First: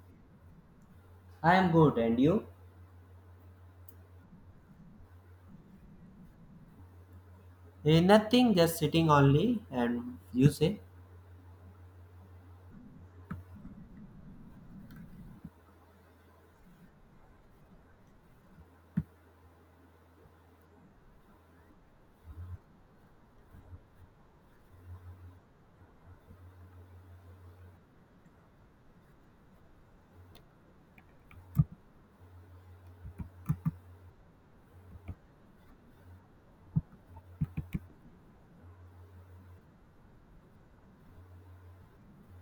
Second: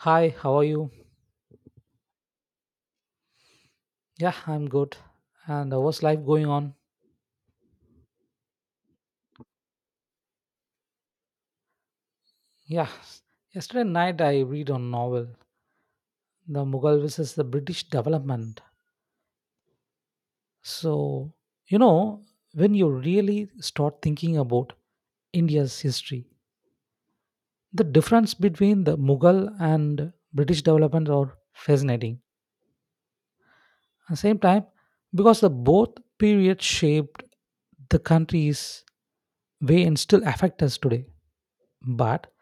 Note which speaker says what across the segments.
Speaker 1: Hi, how are you?
Speaker 2: I am good, and you?
Speaker 1: Yeah, I'm good. And what's life going on?
Speaker 2: Eh, nothing, just sitting only. And you say,
Speaker 1: Yeah, yesterday night I read a novel, The Mughal versus the British Development. So, you know, when you really start thinking about India's history, the difference between the Mughal and British development are fascinating. At the same time, because the both periods shaped the country's way and still affect us today, but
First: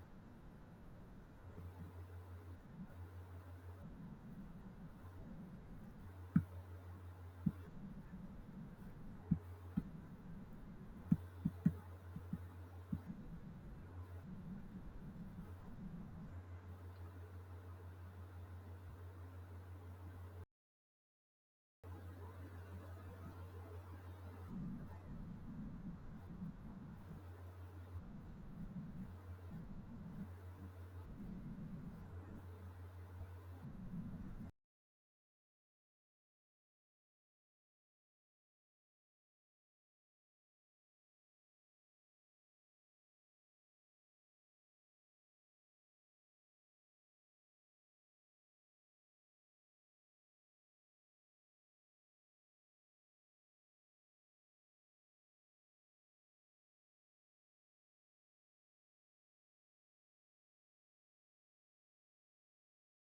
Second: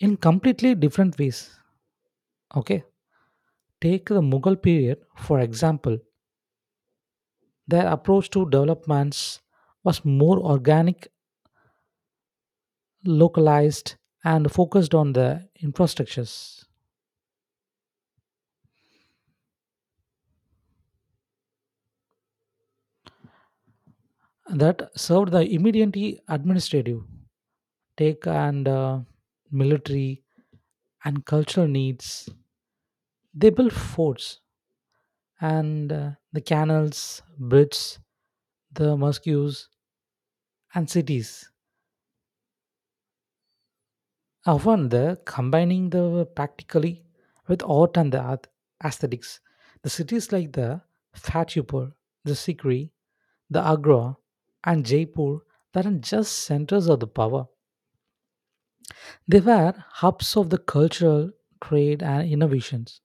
Speaker 1: in completely different ways. Okay, take the Mughal period for example. Their approach to developments was more organic, localized, and focused on the infrastructures that served the immediately administrative, take and military and cultural needs. They built forts and the canals, bridges, the mosques, and cities often the combining the practically with art and aesthetics. The cities like the Fatehpur, the Sikri, the Agra, and Jaipur weren't just centers of the power. They were hubs of the cultural, trade, and innovations.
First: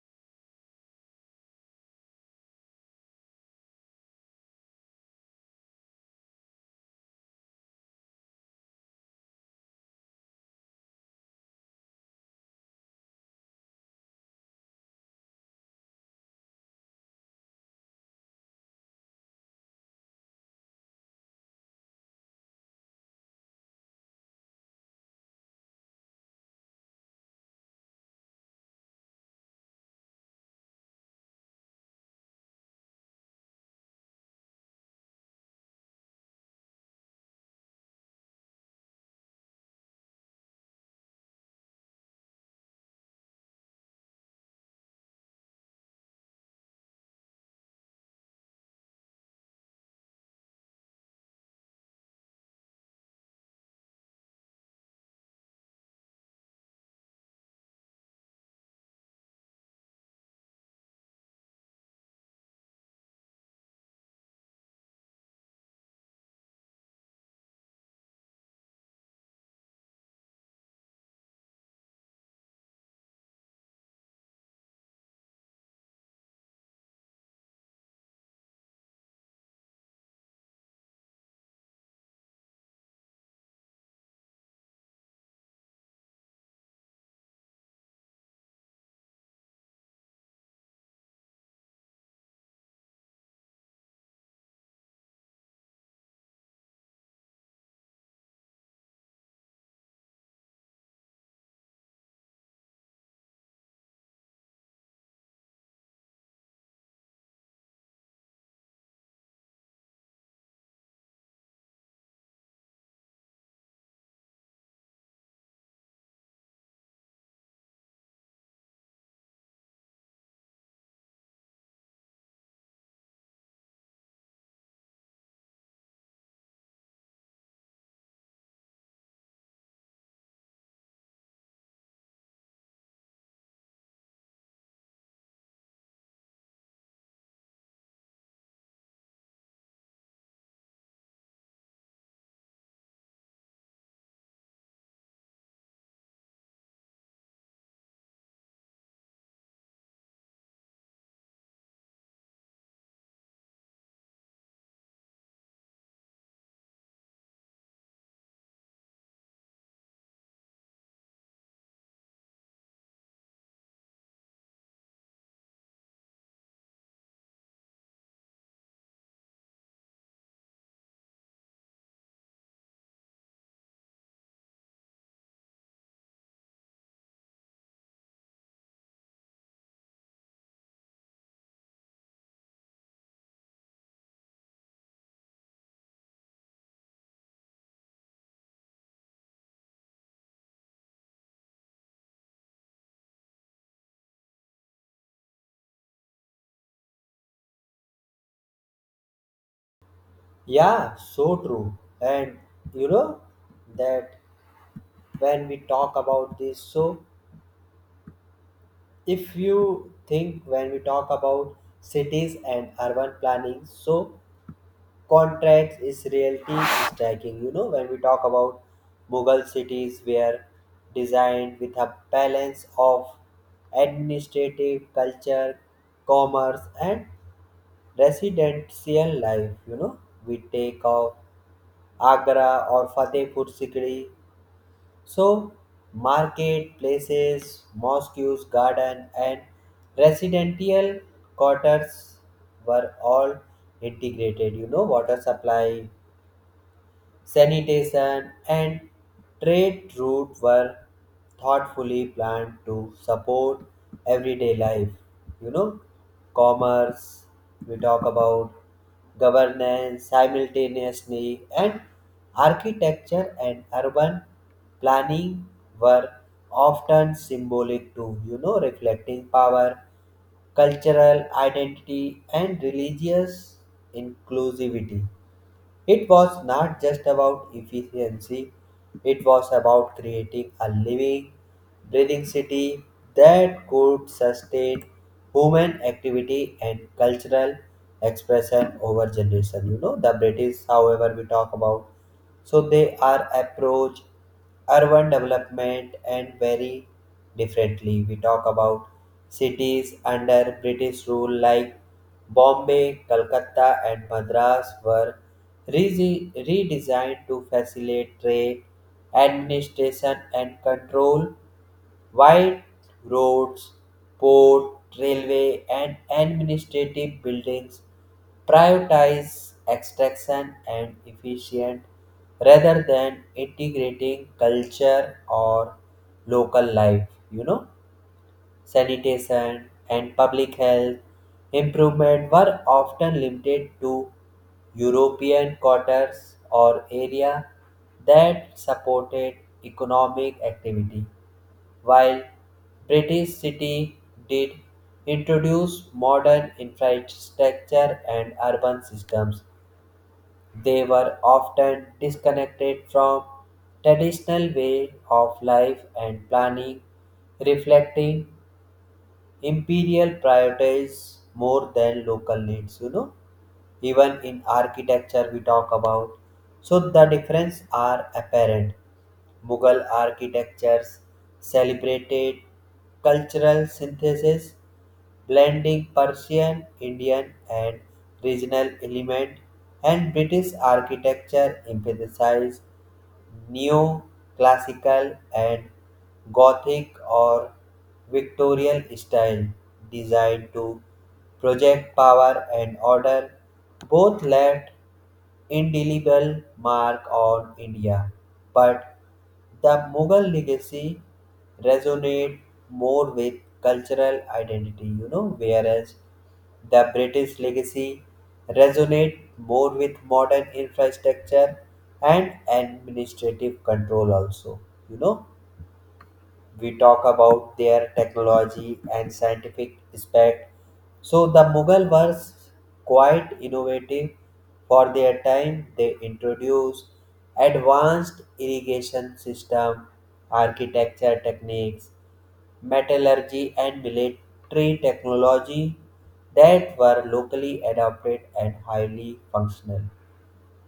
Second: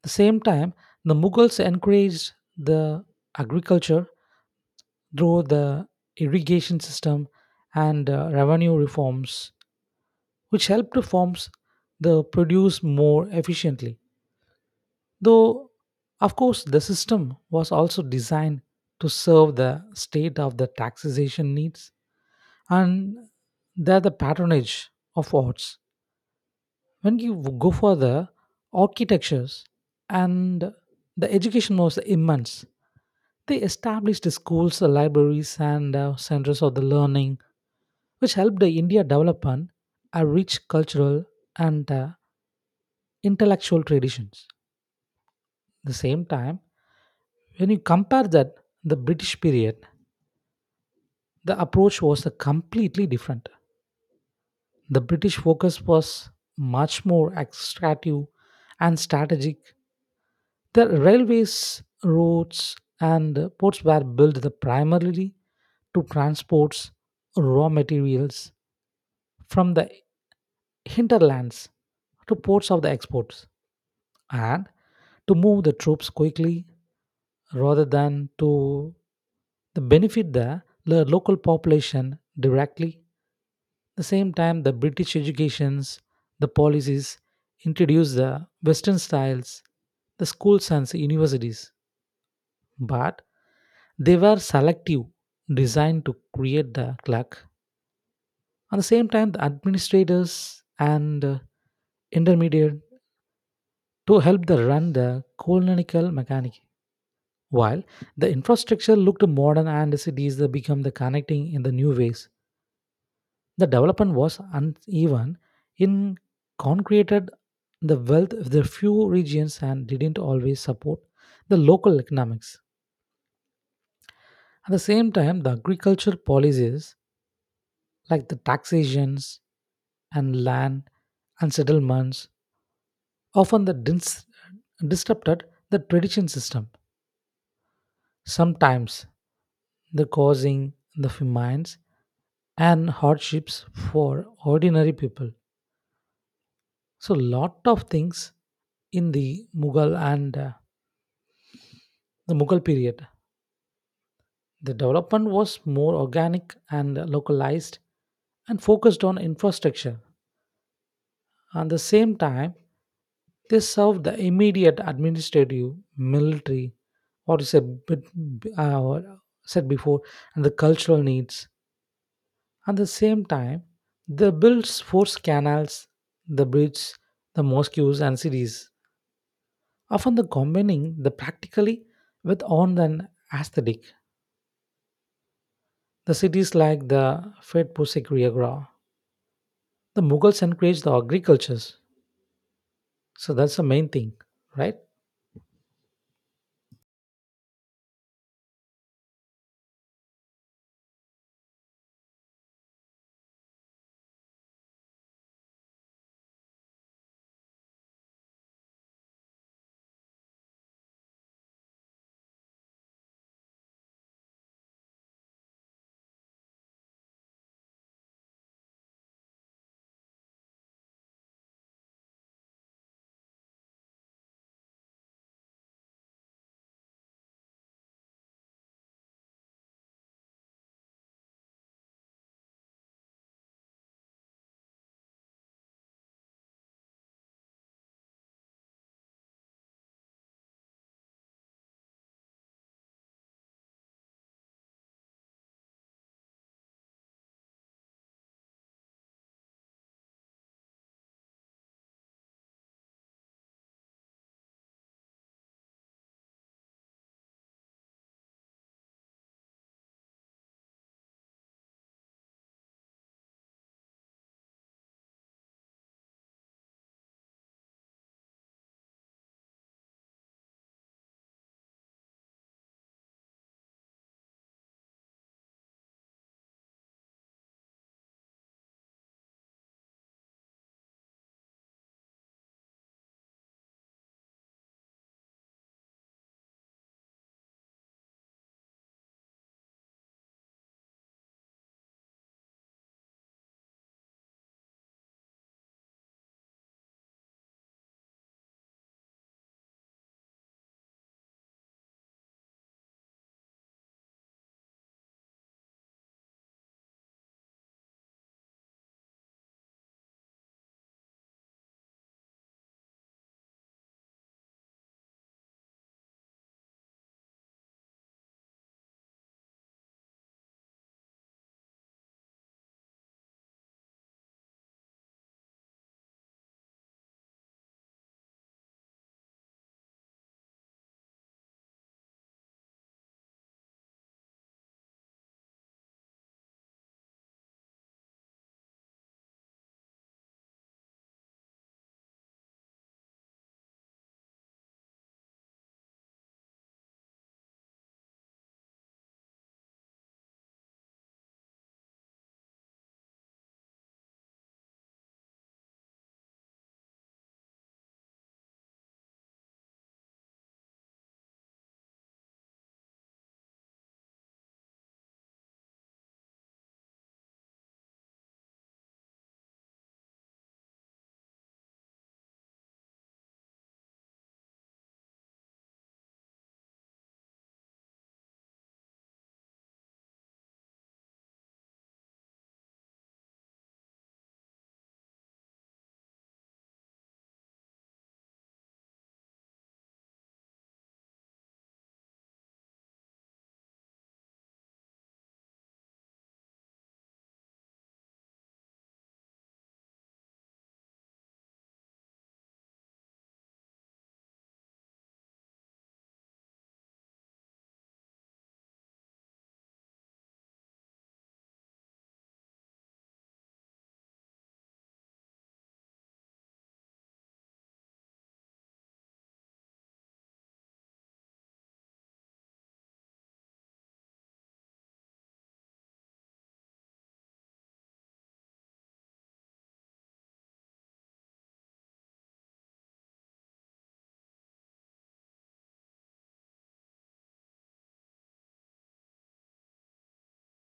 Speaker 1: At the same time, the Mughals encouraged the agriculture through the irrigation system and revenue reforms, which helped to form the produce more efficiently. Though, of course, the system was also designed to serve the state of the taxation needs and they the patronage of arts. When you go for the architectures and the education was immense, they established the schools, the libraries, and centers of the learning, which helped the India develop an, a rich cultural and intellectual traditions. The same time, when you compare that the British period the approach was a completely different. The British focus was much more extractive and strategic. The railways, roads, and ports were built the primarily to transport raw materials from the hinterlands to ports of the exports and to move the troops quickly rather than to the benefit the local population directly. The same time, the British educations, the policies introduced the Western styles, the schools and the universities, but they were selective, designed to create the clerk. At the same time, the administrators and intermediate to help the run the colonial mechanic. While the infrastructure looked modern and cities that become the connecting in the new ways. The development was uneven in concreted the wealth of the few regions and didn't always support the local economics. At the same time, the agricultural policies like the taxations and land and settlements often disrupted the tradition system. Sometimes the causing the famines and hardships for ordinary people. So lot of things in the Mughal and the Mughal period. The development was more organic and localized and focused on infrastructure. At the same time, they served the immediate administrative, military, what is a bit uh, said before, and the cultural needs. At the same time, they built force canals, the bridges, the mosques, and cities, often the combining the practically with on an aesthetic. The cities like the Fed Pusikriagra, the Mughals encouraged the agricultures. So that's the main thing, right?
Speaker 2: yeah, so true. And you know that when we talk about this, so if you think when we talk about cities and urban planning, so contracts is reality striking. You know, when we talk about Mughal cities, were designed with a balance of administrative, culture, commerce, and residential life, you know, we take off Agra or Fatehpur Sikri, so market places, mosques, garden, and residential quarters were all integrated, you know, water supply, sanitation, and trade routes were thoughtfully planned to support everyday life. You know, commerce, we talk about governance simultaneously, and architecture and urban planning were often symbolic too, you know, reflecting power, cultural identity, and religious inclusivity. It was not just about efficiency, it was about creating a living, breathing city that could sustain human activity and cultural expression over generation. You know, the British, however, we talk about, so they are approach urban development and very differently. We talk about cities under British rule like Bombay, Calcutta, and Madras were redesigned to facilitate trade, administration, and control. Wide roads, port, railway, and administrative buildings prioritize extraction and efficient rather than integrating culture or local life, you know, sanitation, and public health improvement were often limited to European quarters or area that supported economic activity, while British city did introduce modern infrastructure and urban systems. They were often disconnected from traditional way of life and planning, reflecting imperial prioritizes more than local needs, you know, even in architecture we talk about, so the difference are apparent. Mughal architectures celebrated cultural synthesis, blending Persian, Indian, and regional element, and British architecture emphasized Neoclassical and Gothic or Victorian style designed to project power and order. Both left indelible mark on India. But the Mughal legacy resonate more with cultural identity, you know, whereas the British legacy resonate more with modern infrastructure and administrative control also, you know, we talk about their technology and scientific aspect. So the Mughal were quite innovative for their time. They introduced advanced irrigation system, architecture techniques, metallurgy, and military technology that were locally adopted and highly functional.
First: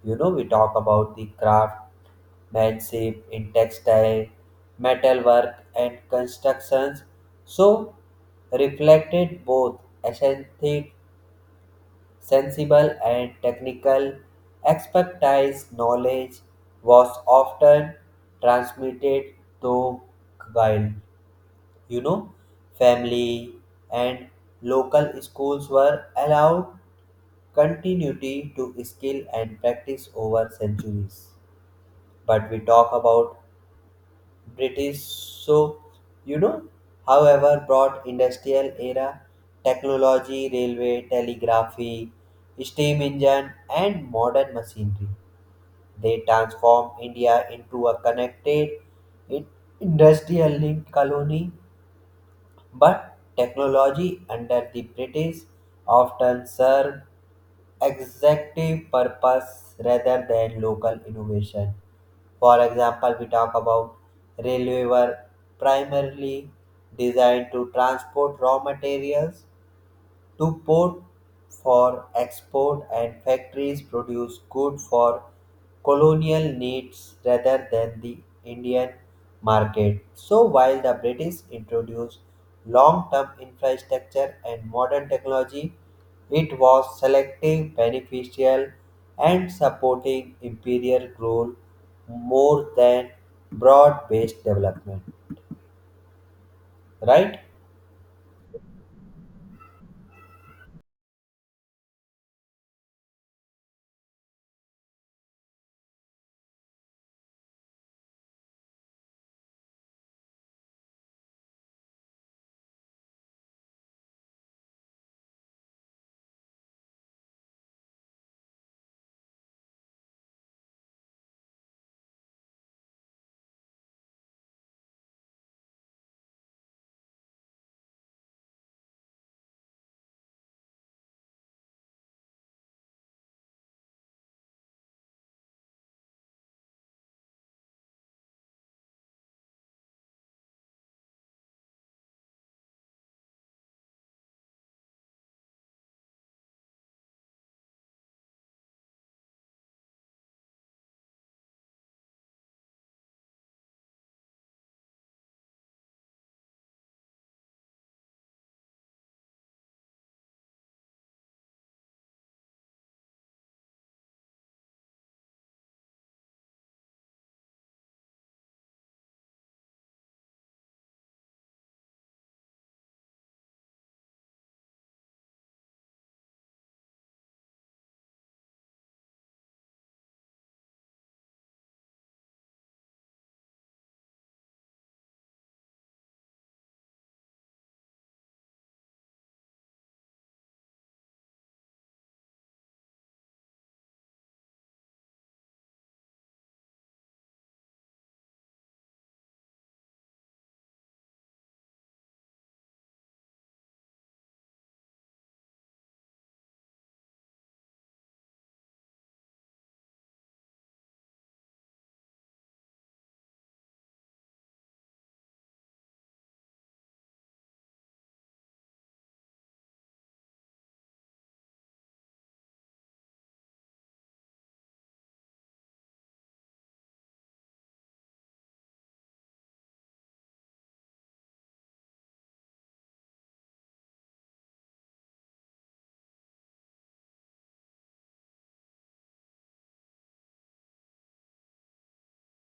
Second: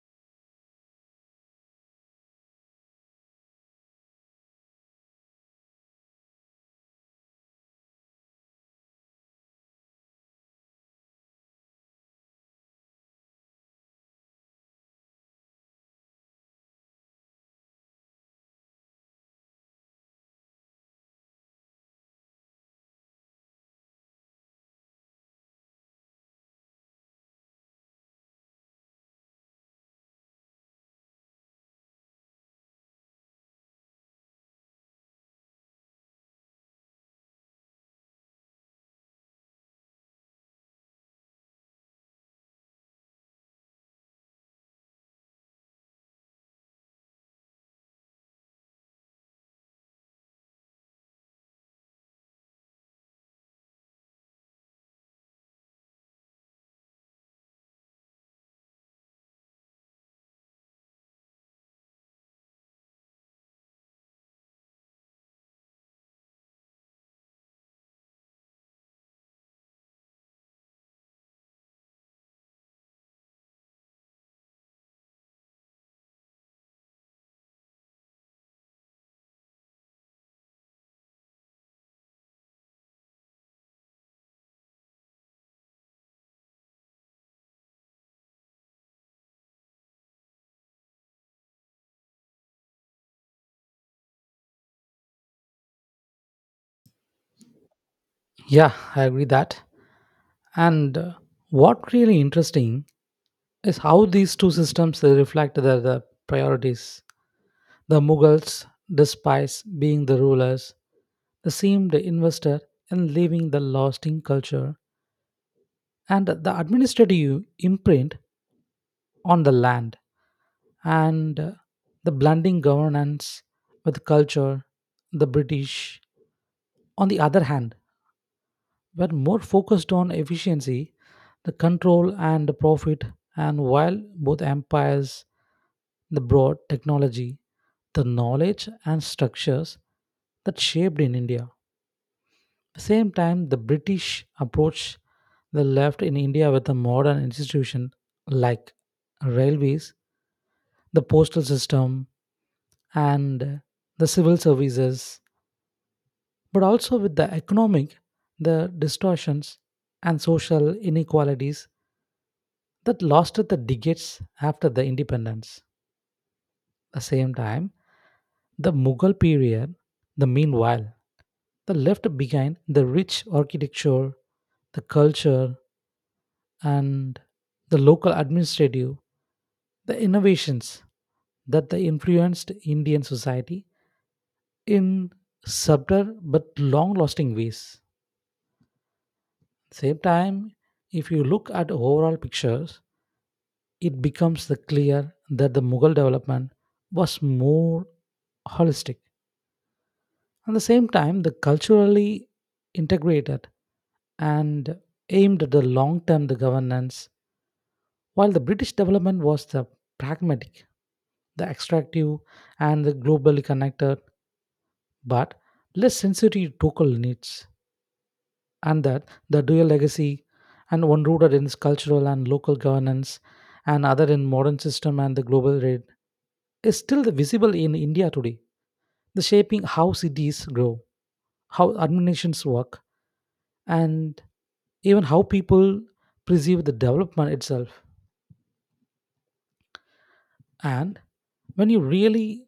Speaker 2: You know, we talk about the craftsmanship in textile, metalwork, and constructions, so reflected both aesthetic, sensible, and technical expertise. Knowledge was often transmitted through, while, you know, family and local schools were allowed continuity to skill and practice over centuries, but we talk about British. So, you know, however, brought industrial era, technology, railway, telegraphy, steam engine, and modern machinery. They transform India into a connected in- industrial linked colony, but technology under the British often served executive purpose rather than local innovation. For example, we talk about railway were primarily designed to transport raw materials to port for export and factories produce goods for colonial needs rather than the Indian market. So while the British introduced long-term infrastructure and modern technology, it was selective, beneficial, and supporting imperial rule more than broad based development. Right?
Speaker 1: Yeah, I agree that. And what really interesting is how these two systems they reflect the priorities. The Mughals, despite being the rulers, they seemed invested in leaving the lasting culture and the administrative imprint on the land, and the blending governance with culture. The British, on the other hand, were more focused on efficiency, the control and the profit, and while both empires the broad technology, the knowledge and structures that shaped in India. At the same time, the British approach the left in India with a modern institution like railways, the postal system, and the civil services, but also with the economic, the distortions and social inequalities that lasted the decades after the independence. At the same time, the Mughal period, the meanwhile, the left behind the rich architecture, the culture, and the local administrative, the innovations that they influenced Indian society in subtle but long lasting ways. Same time, if you look at overall pictures, it becomes the clear that the Mughal development was more holistic. At the same time, the culturally integrated and aimed at the long-term the governance, while the British development was the pragmatic, the extractive, and the globally connected, but less sensitive to local needs. And that the dual legacy and one rooted in cultural and local governance and other in modern system and the global trade is still visible in India today. The shaping how cities grow, how administrations work, and even how people perceive the development itself. And when you really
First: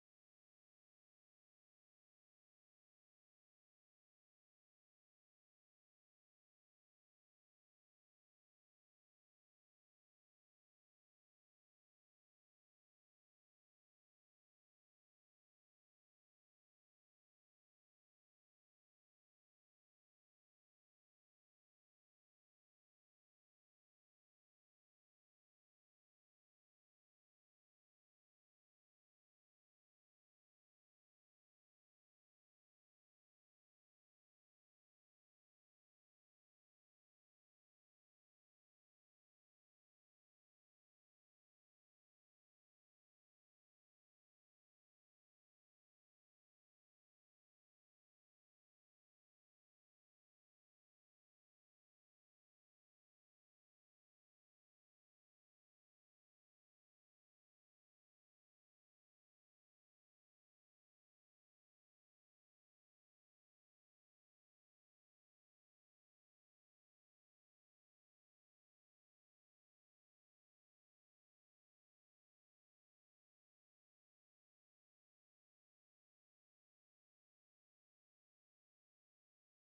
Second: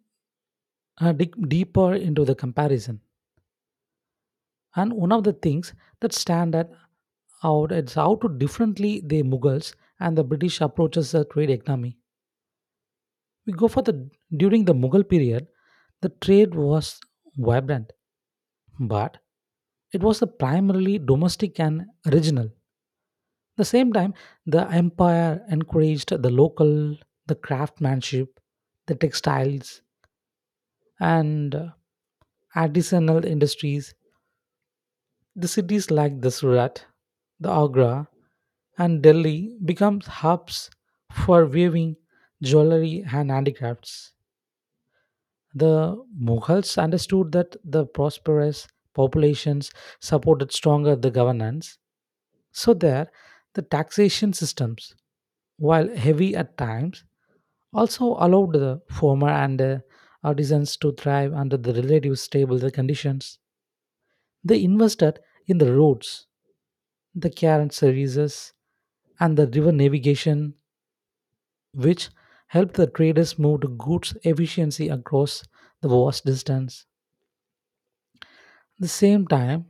Speaker 1: dig deeper into the comparison, and one of the things that stand at out is how to differently the Mughals and the British approaches the trade economy. We go for the during the Mughal period, the trade was vibrant, but it was the primarily domestic and regional. The same time, the empire encouraged the local, the craftsmanship, the textiles, and artisanal industries. The cities like the Surat, the Agra, and Delhi become hubs for weaving, jewelry, and handicrafts. The Mughals understood that the prosperous populations supported stronger the governance. So there, the taxation systems, while heavy at times, also allowed the former and artisans to thrive under the relative stable the conditions. They invested in the roads, the carriage services, and the river navigation, which helped the traders move the goods efficiency across the vast distance. The same time,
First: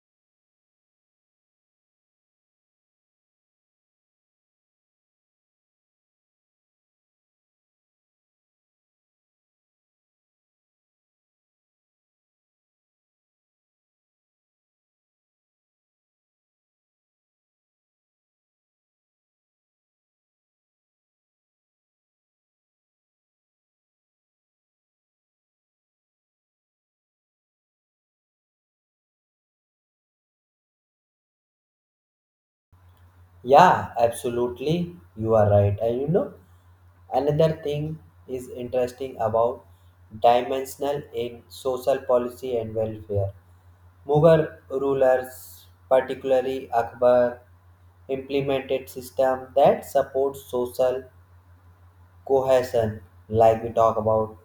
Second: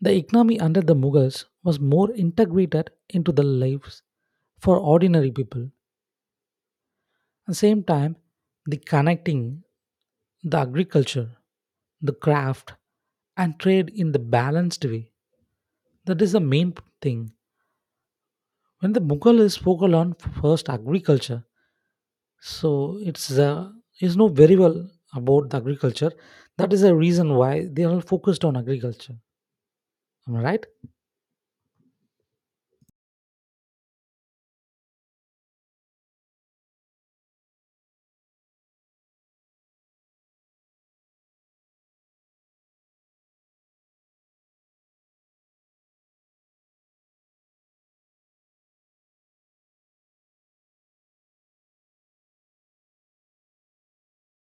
Speaker 1: the economy under the Mughals was more integrated into the lives for ordinary people. At the same time, the connecting the agriculture, the craft, and trade in the balanced way. That is the main thing. When the Mughal is focused on first agriculture, so it's is know very well about the agriculture. That is the reason why they are focused on agriculture. Am I right?
Speaker 2: Yeah, absolutely. You are right. And you know, another thing is interesting about dimensional in social policy and welfare. Mughal rulers, particularly Akbar, implemented system that supports social cohesion, like we talk about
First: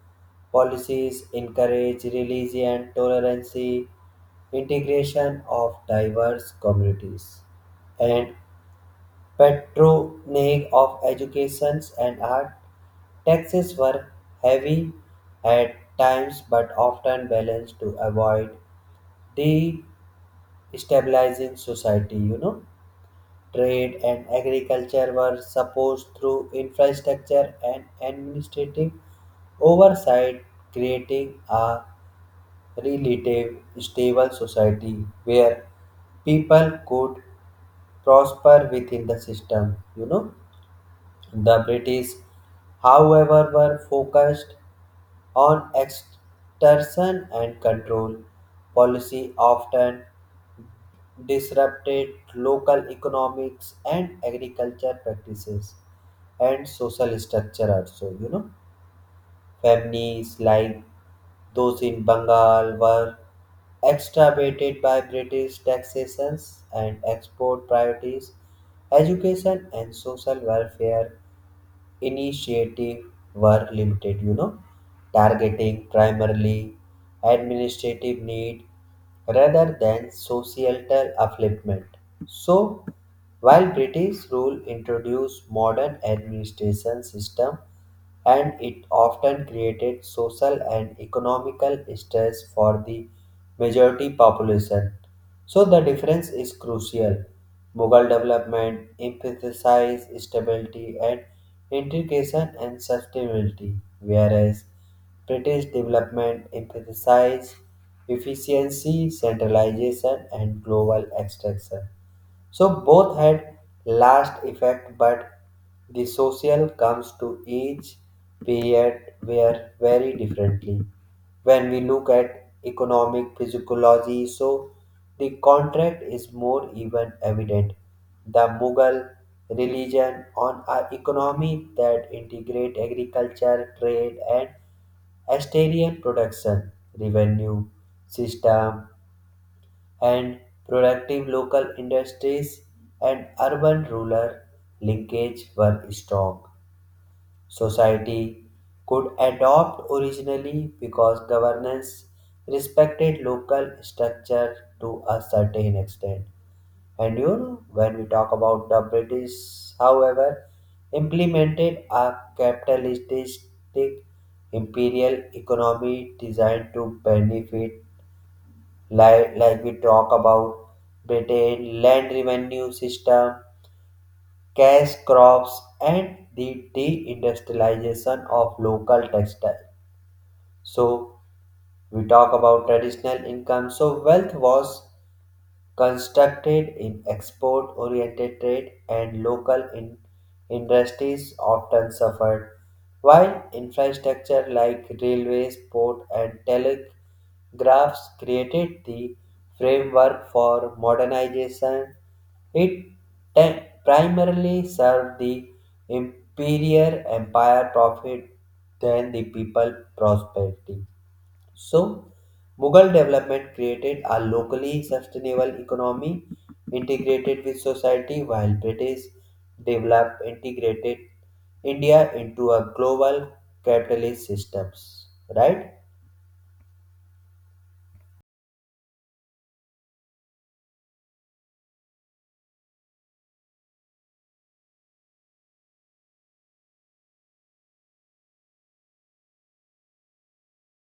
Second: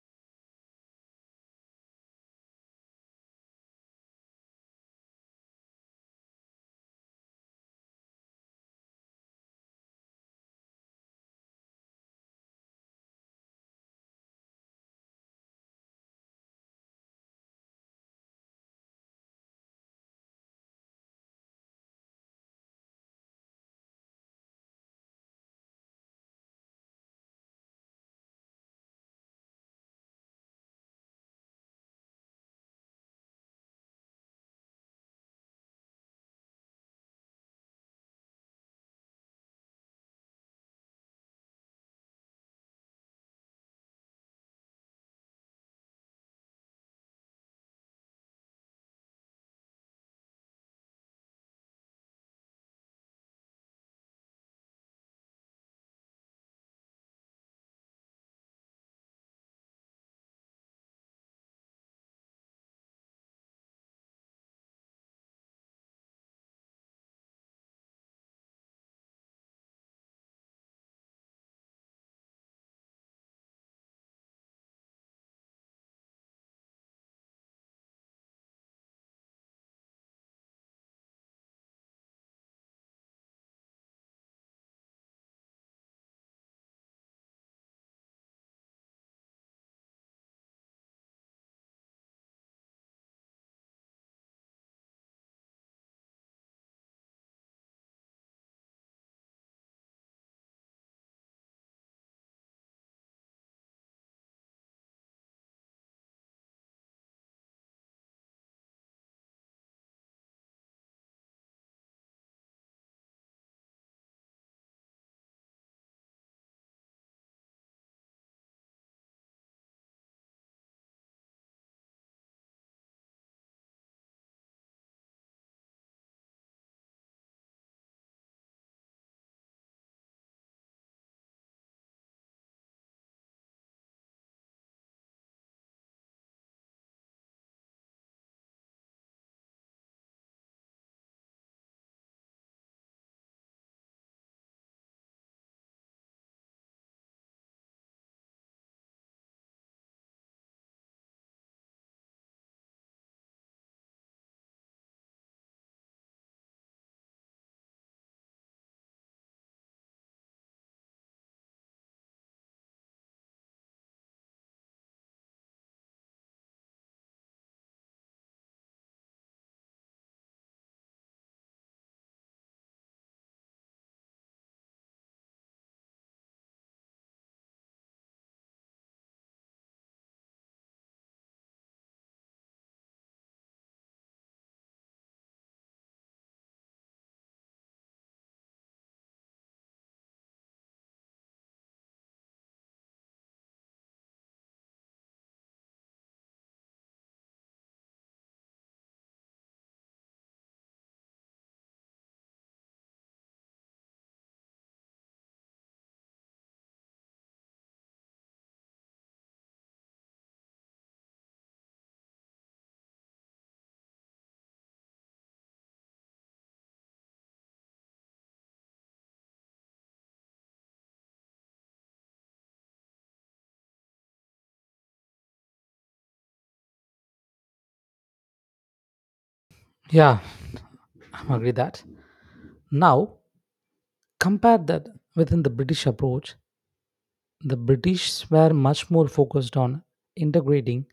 Speaker 2: policies encourage religion, tolerance, integration of diverse communities, and patronage of education and art. Taxes were heavy at times but often balanced to avoid destabilizing society, you know. Trade and agriculture were supposed through infrastructure and administrative oversight, creating a relative stable society where people could prosper within the system, you know. The British, however, were focused on extortion and control. Policy often disrupted local economics and agriculture practices and social structure also, you know, families like those in Bengal were extirpated by British taxations and export priorities. Education and social welfare initiative were limited, you know, targeting primarily administrative need rather than societal upliftment. So, while British rule introduced modern administration system, and it often created social and economical stress for the majority population. So the difference is crucial. Mughal development emphasized stability and integration and sustainability, whereas British development emphasized efficiency, centralization, and global extraction. So both had last effect, but the social comes to each period where very differently. When we look at economic physiology, so the contract is more even evident. The Mughal religion on an economy that integrate agriculture, trade, and Astarian production, revenue system, and productive local industries and urban rural linkage were strong. Society could adopt originally because governance respected local structure to a certain extent. And you know, when we talk about the British, however, implemented a capitalistic imperial economy designed to benefit, like we talk about Britain, land revenue system, cash crops, and the deindustrialization of local textile. So we talk about traditional income. So wealth was constructed in export-oriented trade and local industries often suffered, while infrastructure like railways, port, and telegraphs created the framework for modernization. It primarily served the imperial empire profit than the people prosperity. So, Mughal development created a locally sustainable economy integrated with society, while British developed integrated India into a global capitalist systems. Right?
Speaker 1: Yeah, I am agree that. Now compare that within the British approach, the British were much more focused on integrating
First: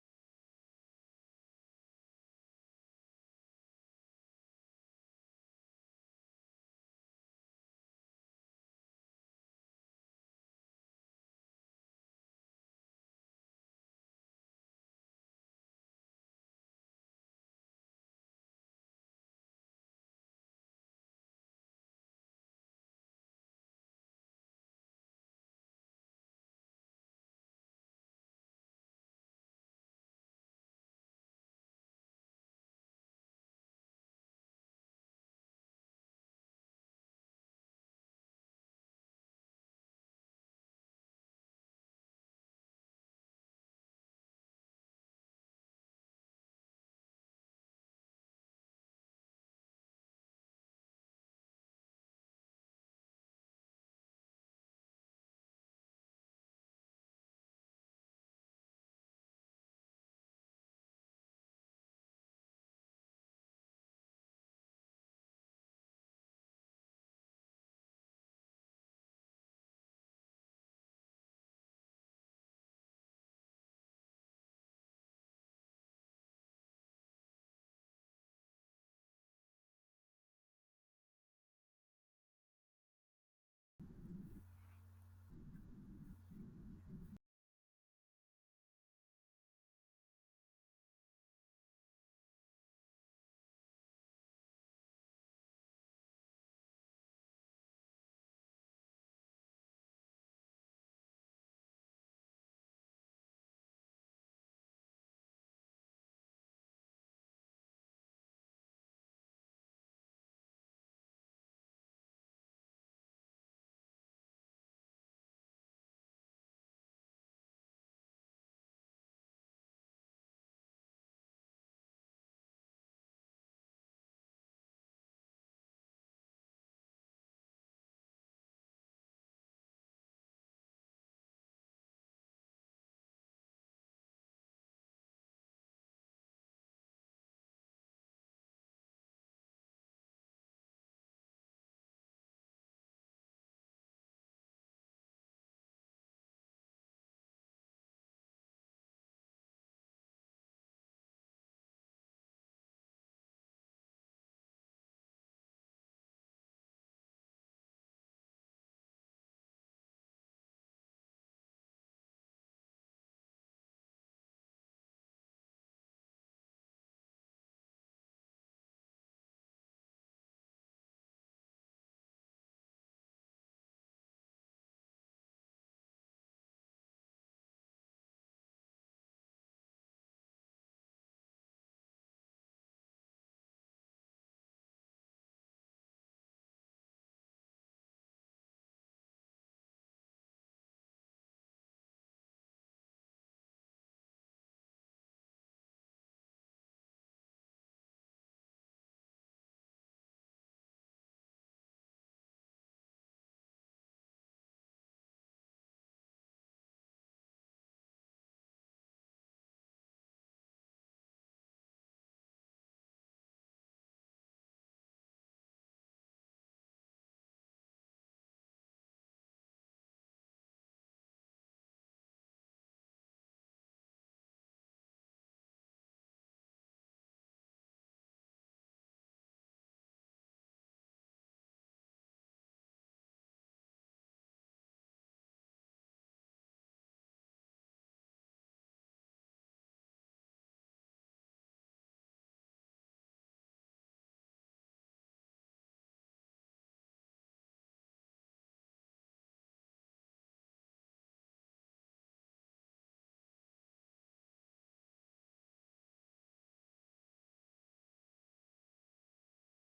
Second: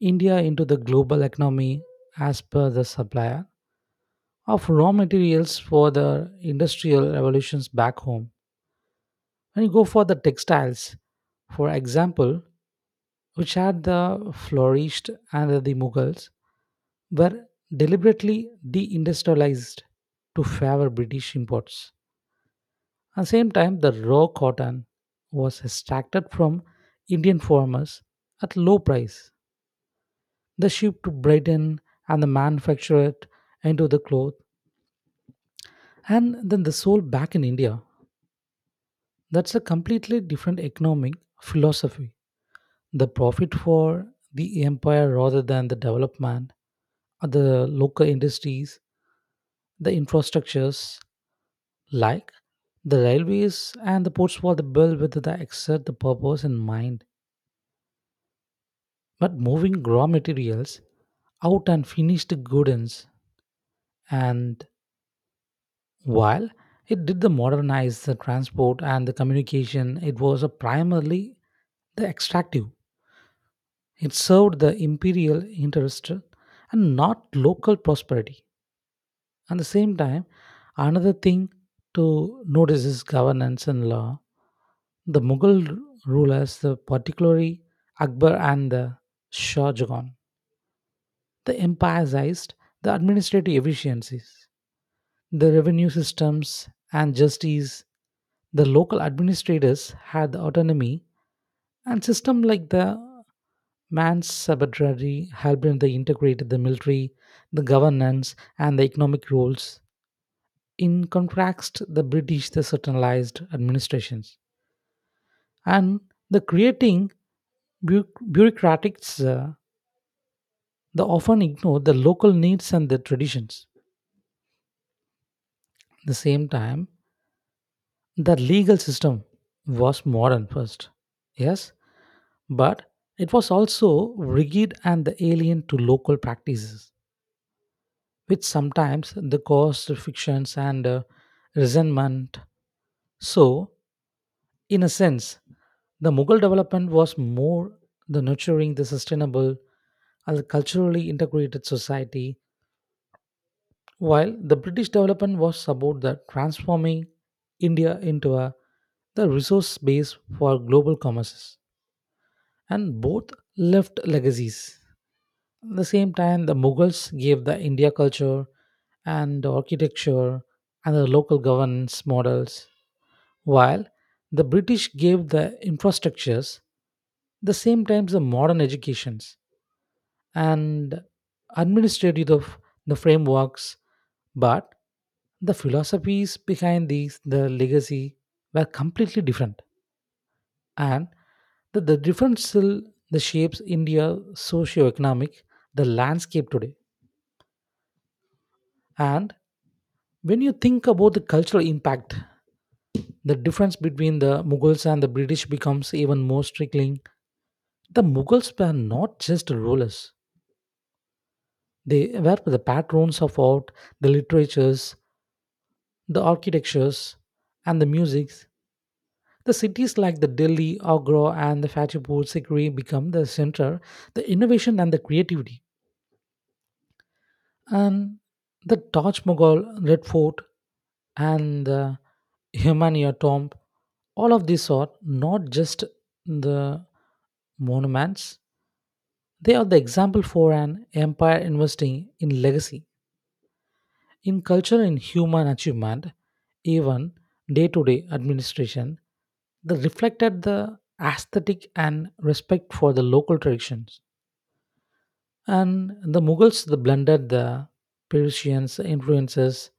Speaker 1: India into the global economy as per the supplier of raw materials for the industrial revolutions back home. When you go for the textiles, for example, which had the flourished under the Mughals, were deliberately deindustrialized to favor British imports. At the same time, the raw cotton was extracted from Indian farmers at low price. They shipped to Britain and the manufactured it into the cloth and then they sold back in India. That's a completely different economic philosophy. The profit for the empire rather than the development of the local industries, the infrastructures like the railways and the ports were built with the exact purpose in mind, but moving raw materials out and finished goods, and while it did the modernize the transport and the communication, it was a primarily the extractive. It served the imperial interest and not local prosperity. At the same time, another thing to notice is governance and law. The Mughal rulers, the particularly Akbar and the Shah Jahan, the empire sized, the administrative efficiencies, the revenue systems, and justice. The local administrators had the autonomy, and system like the man's subsidiary helped they integrated the military, the governance, and the economic roles. In contrast, the British the centralized administrations and the creating bu- bureaucratics they often ignore the local needs and the traditions. At the same time, the legal system was modern first, yes, but it was also rigid and alien to local practices, which sometimes the caused frictions and resentment. So, in a sense, the Mughal development was more the nurturing the sustainable and culturally integrated society, while the British development was about the transforming India into a the resource base for global commerces. And both left legacies. At the same time, the Mughals gave the India culture and the architecture and the local governance models, while the British gave the infrastructures, the same times the modern educations and administrative of the frameworks, but the philosophies behind these the legacy were completely different and that the differential the shapes India socio-economic, the landscape today. And when you think about the cultural impact, the difference between the Mughals and the British becomes even more striking. The Mughals were not just rulers; they were the patrons of art, the literatures, the architectures, and the music. The cities like the Delhi, Agra, and the Fatehpur Sikri become the center, the innovation and the creativity. And the Taj Mughal Red Fort and the Humaniyah tomb, all of these are not just the monuments, they are the example for an empire investing in legacy, in culture and human achievement, even day to day administration. They reflected the aesthetic and respect for the local traditions. And the Mughals they blended the Persians' influences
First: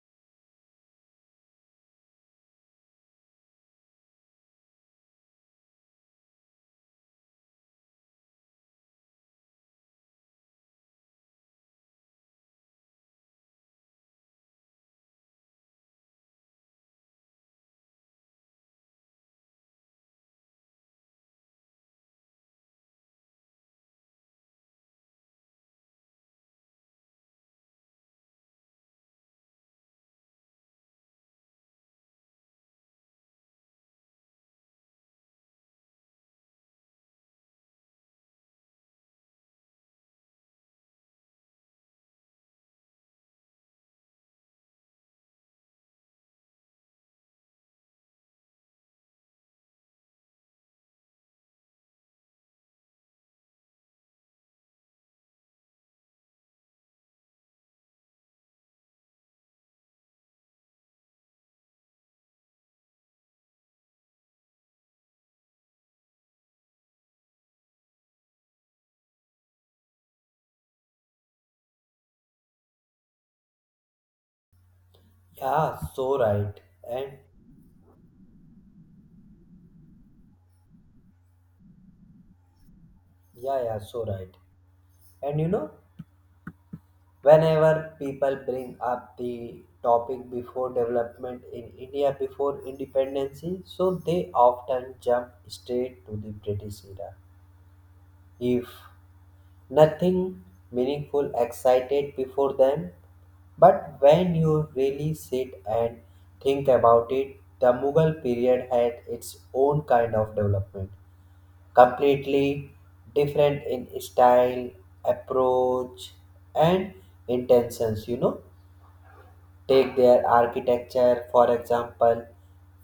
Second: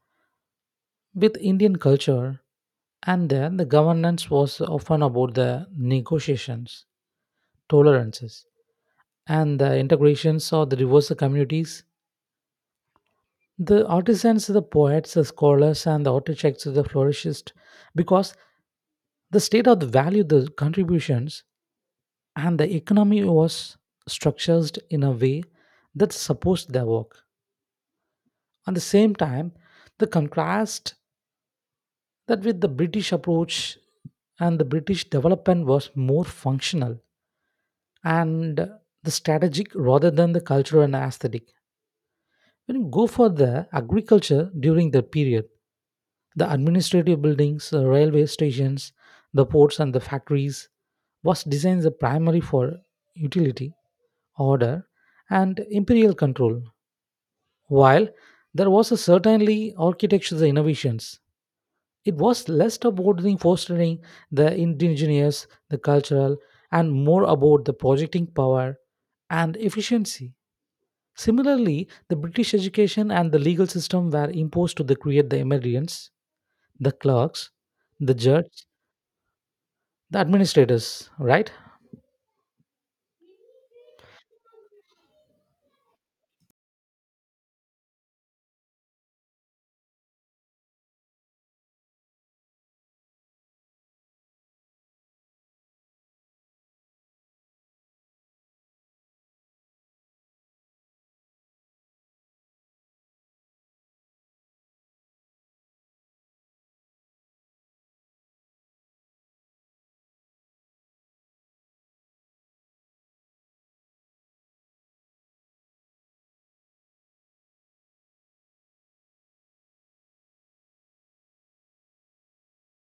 Speaker 1: with Indian culture, and then the governance was often about the negotiations, tolerances, and the integrations of the diverse communities. The artisans, the poets, the scholars, and the architects, the flourished, because the state of the value, the contributions, and the economy was structured in a way that supports their work. At the same time, the contrast that with the British approach and the British development was more functional and the strategic rather than the cultural and aesthetic. When you go for the agriculture during the period, the administrative buildings, the railway stations, the ports and the factories was designed the primary for utility, order and imperial control, while there was a certainly architectural innovations. It was less about the fostering the indigenous, the cultural, and more about the projecting power and efficiency. Similarly, the British education and the legal system were imposed to the create the
Speaker 2: Yeah,
Speaker 1: immigrants,
Speaker 2: so right.
Speaker 1: the
Speaker 2: And
Speaker 1: clerks, the judge, the administrators, right?
Speaker 2: yeah, yeah, so right. And you know, whenever people bring up the topic before development in India before independency, so they often jump straight to the British era. If nothing meaningful excited before them, but when you really sit and think about it, the Mughal period had its own kind of development, completely different in style, approach, and intentions. You know, take their architecture for example.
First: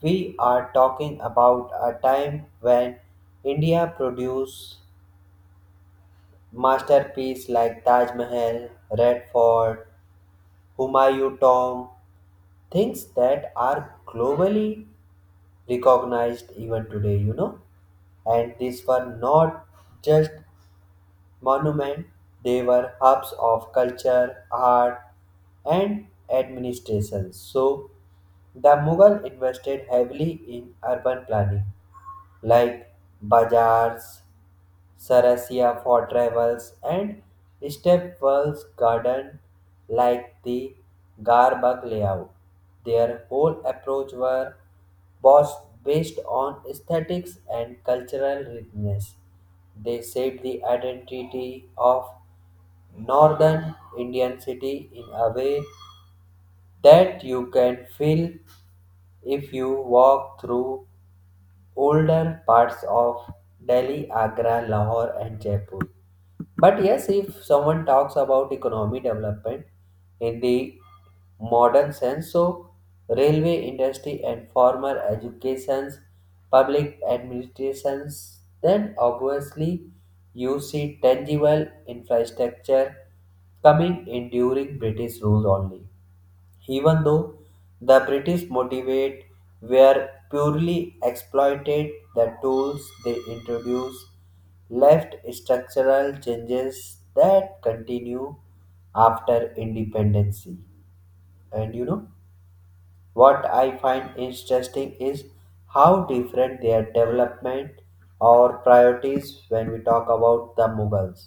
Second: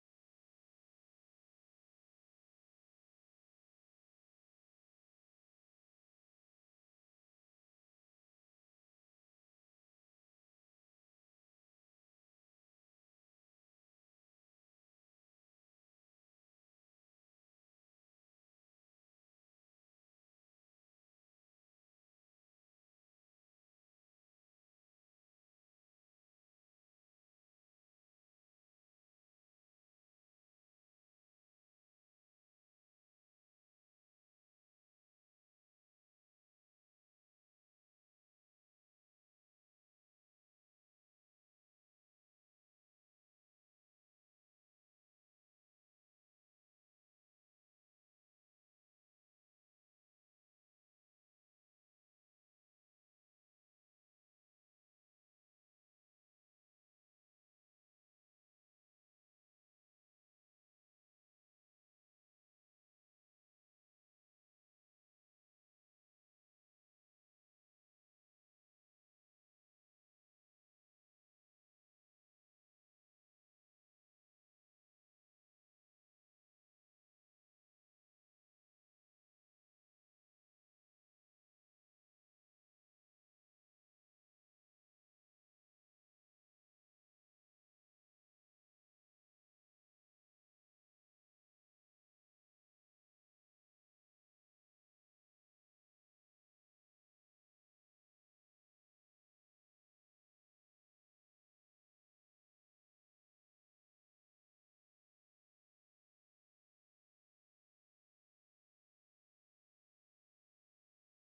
Speaker 2: We are talking about a time when India produced masterpiece like Taj Mahal, Red Fort, Humayun Tomb, things that are globally recognized even today, you know. And these were not just monuments, they were hubs of culture, art, and administration. So, the Mughal invested heavily in urban planning like bazaars, Sarasia for travels, and Stepwell's garden like the Garbagh layout. Their whole approach were was based on aesthetics and cultural richness. They shaped the identity of northern Indian city in a way that you can feel if you walk through older parts of Delhi, Agra, Lahore, and Jaipur. But yes, if someone talks about economy development in the modern sense, so railway industry and former educations, public administrations, then obviously you see tangible infrastructure coming in during British rule only, even though the British motivate were purely exploited, the tools they introduced left structural changes that continue after independence. And you know what I find interesting is how different their development or priorities when we talk about the Mughals.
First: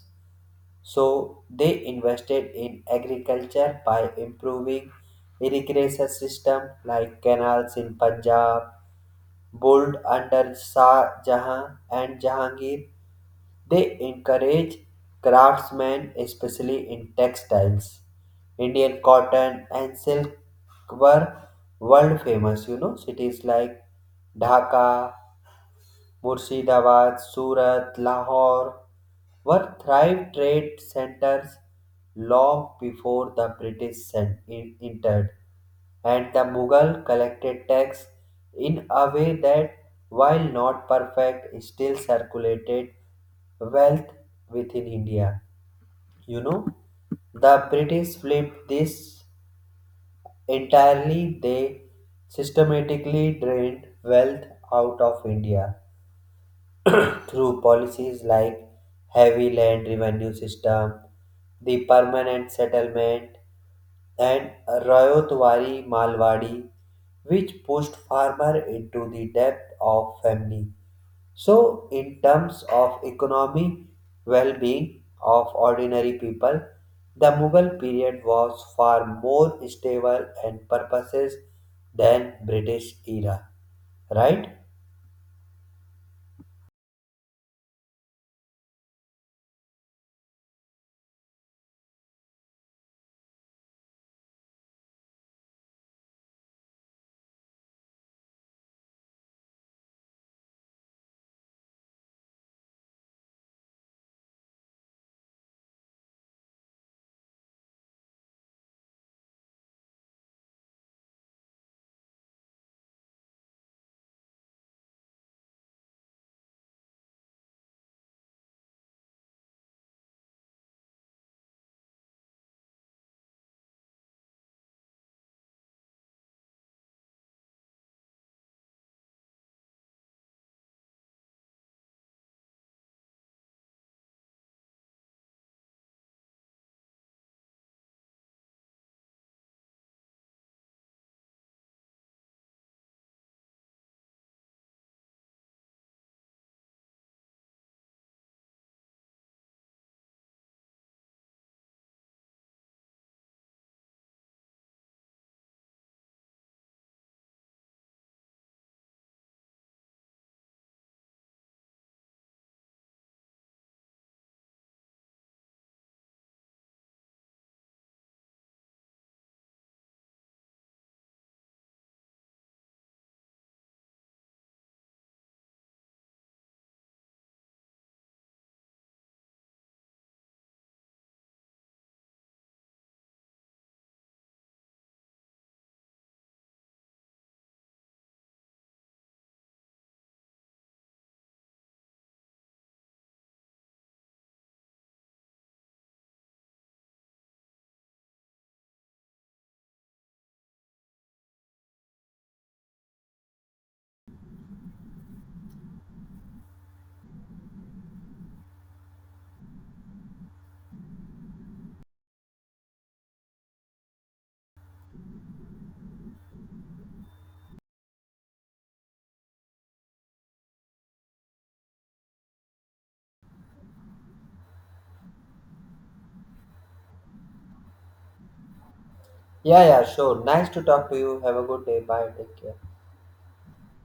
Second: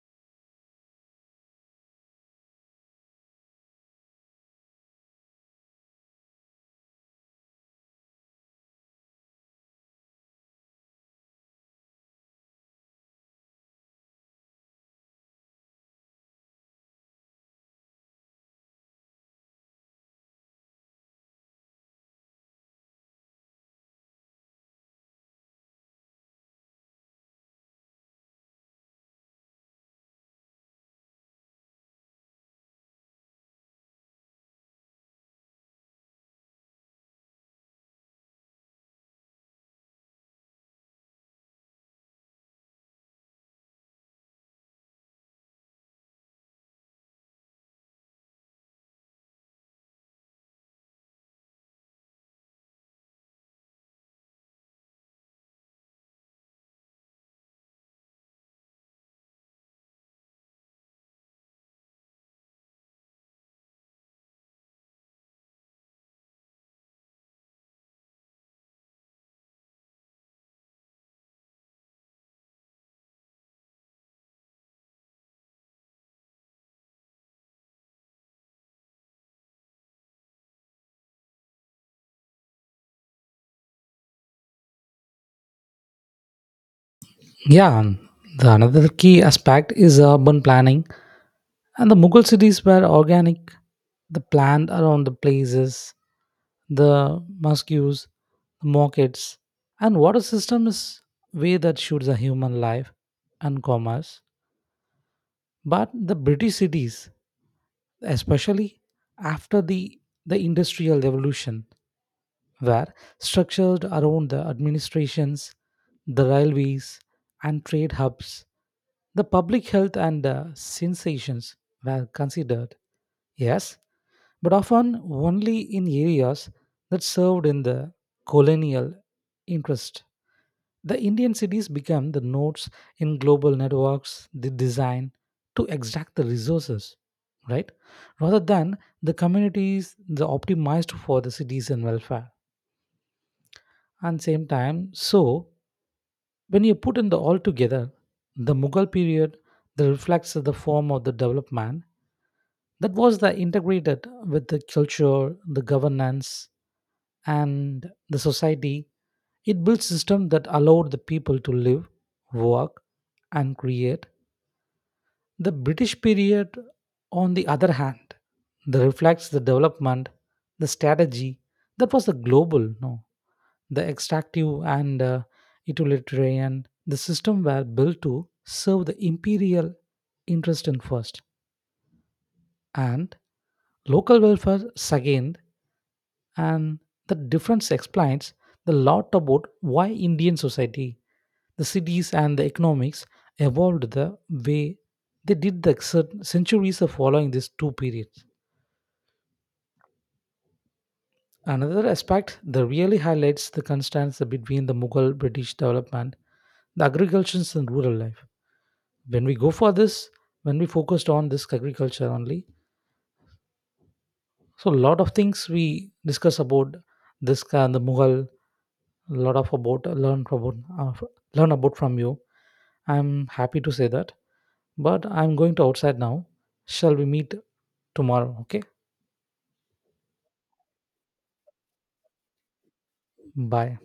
Speaker 2: So they invested in agriculture by improving irrigation system like canals in Punjab, built under Shah Jahan and Jahangir. They encourage craftsmen, especially in textiles. Indian cotton and silk were world famous. You know, cities like Dhaka, Murshidabad, Surat, Lahore were thriving trade centers long before the British entered, and the Mughal collected tax in a way that, while not perfect, still circulated wealth within India. You know, the British flipped this entirely. They systematically drained wealth out of India through policies like heavy land revenue system, the permanent settlement, and Rayotwari Malwadi, which pushed farmer into the depth of famine. So, in terms of economy, well-being of ordinary people, the Mughal period was far more stable and purposes than British era, right?
Speaker 1: Yeah, the another key aspect is urban planning, and the Mughal cities were organic, the planned around the places the mosques, markets, and water system is way that shoots a human life and commerce. But the British cities, especially after the Industrial Revolution, were structured around the administrations, the railways, and trade hubs. The public health and sensations were considered. Yes, but often only in areas that served in the colonial interest. The Indian cities become the nodes in global networks, they design to extract the resources, right? Rather than the communities the optimized for the citizen welfare. And same time, so when you put in the all together, the Mughal period that reflects the form of the development that was the integrated with the culture, the governance, and the society it built systems that allowed the people to live work and create the british period on the other hand that reflects the development the strategy that was the global no the extractive and utilitarian the system were built to serve the imperial interest in first and local welfare second and the difference explains the lot about why Indian society, the cities, and the economics evolved the way they did the centuries of following these two periods. Another aspect that really highlights the contrast between the Mughal British development, the agriculture and rural life. When we go for this, when we focused on this agriculture only, so a lot of things we discuss about this the Mughal a lot of about learn about learn about from you. I'm happy to say that. But I'm going to outside now. Shall we meet tomorrow? Okay.
Speaker 2: Yeah, yeah, sure. Nice to talk to you. Have a good day. Bye. Take care.
Speaker 1: Bye.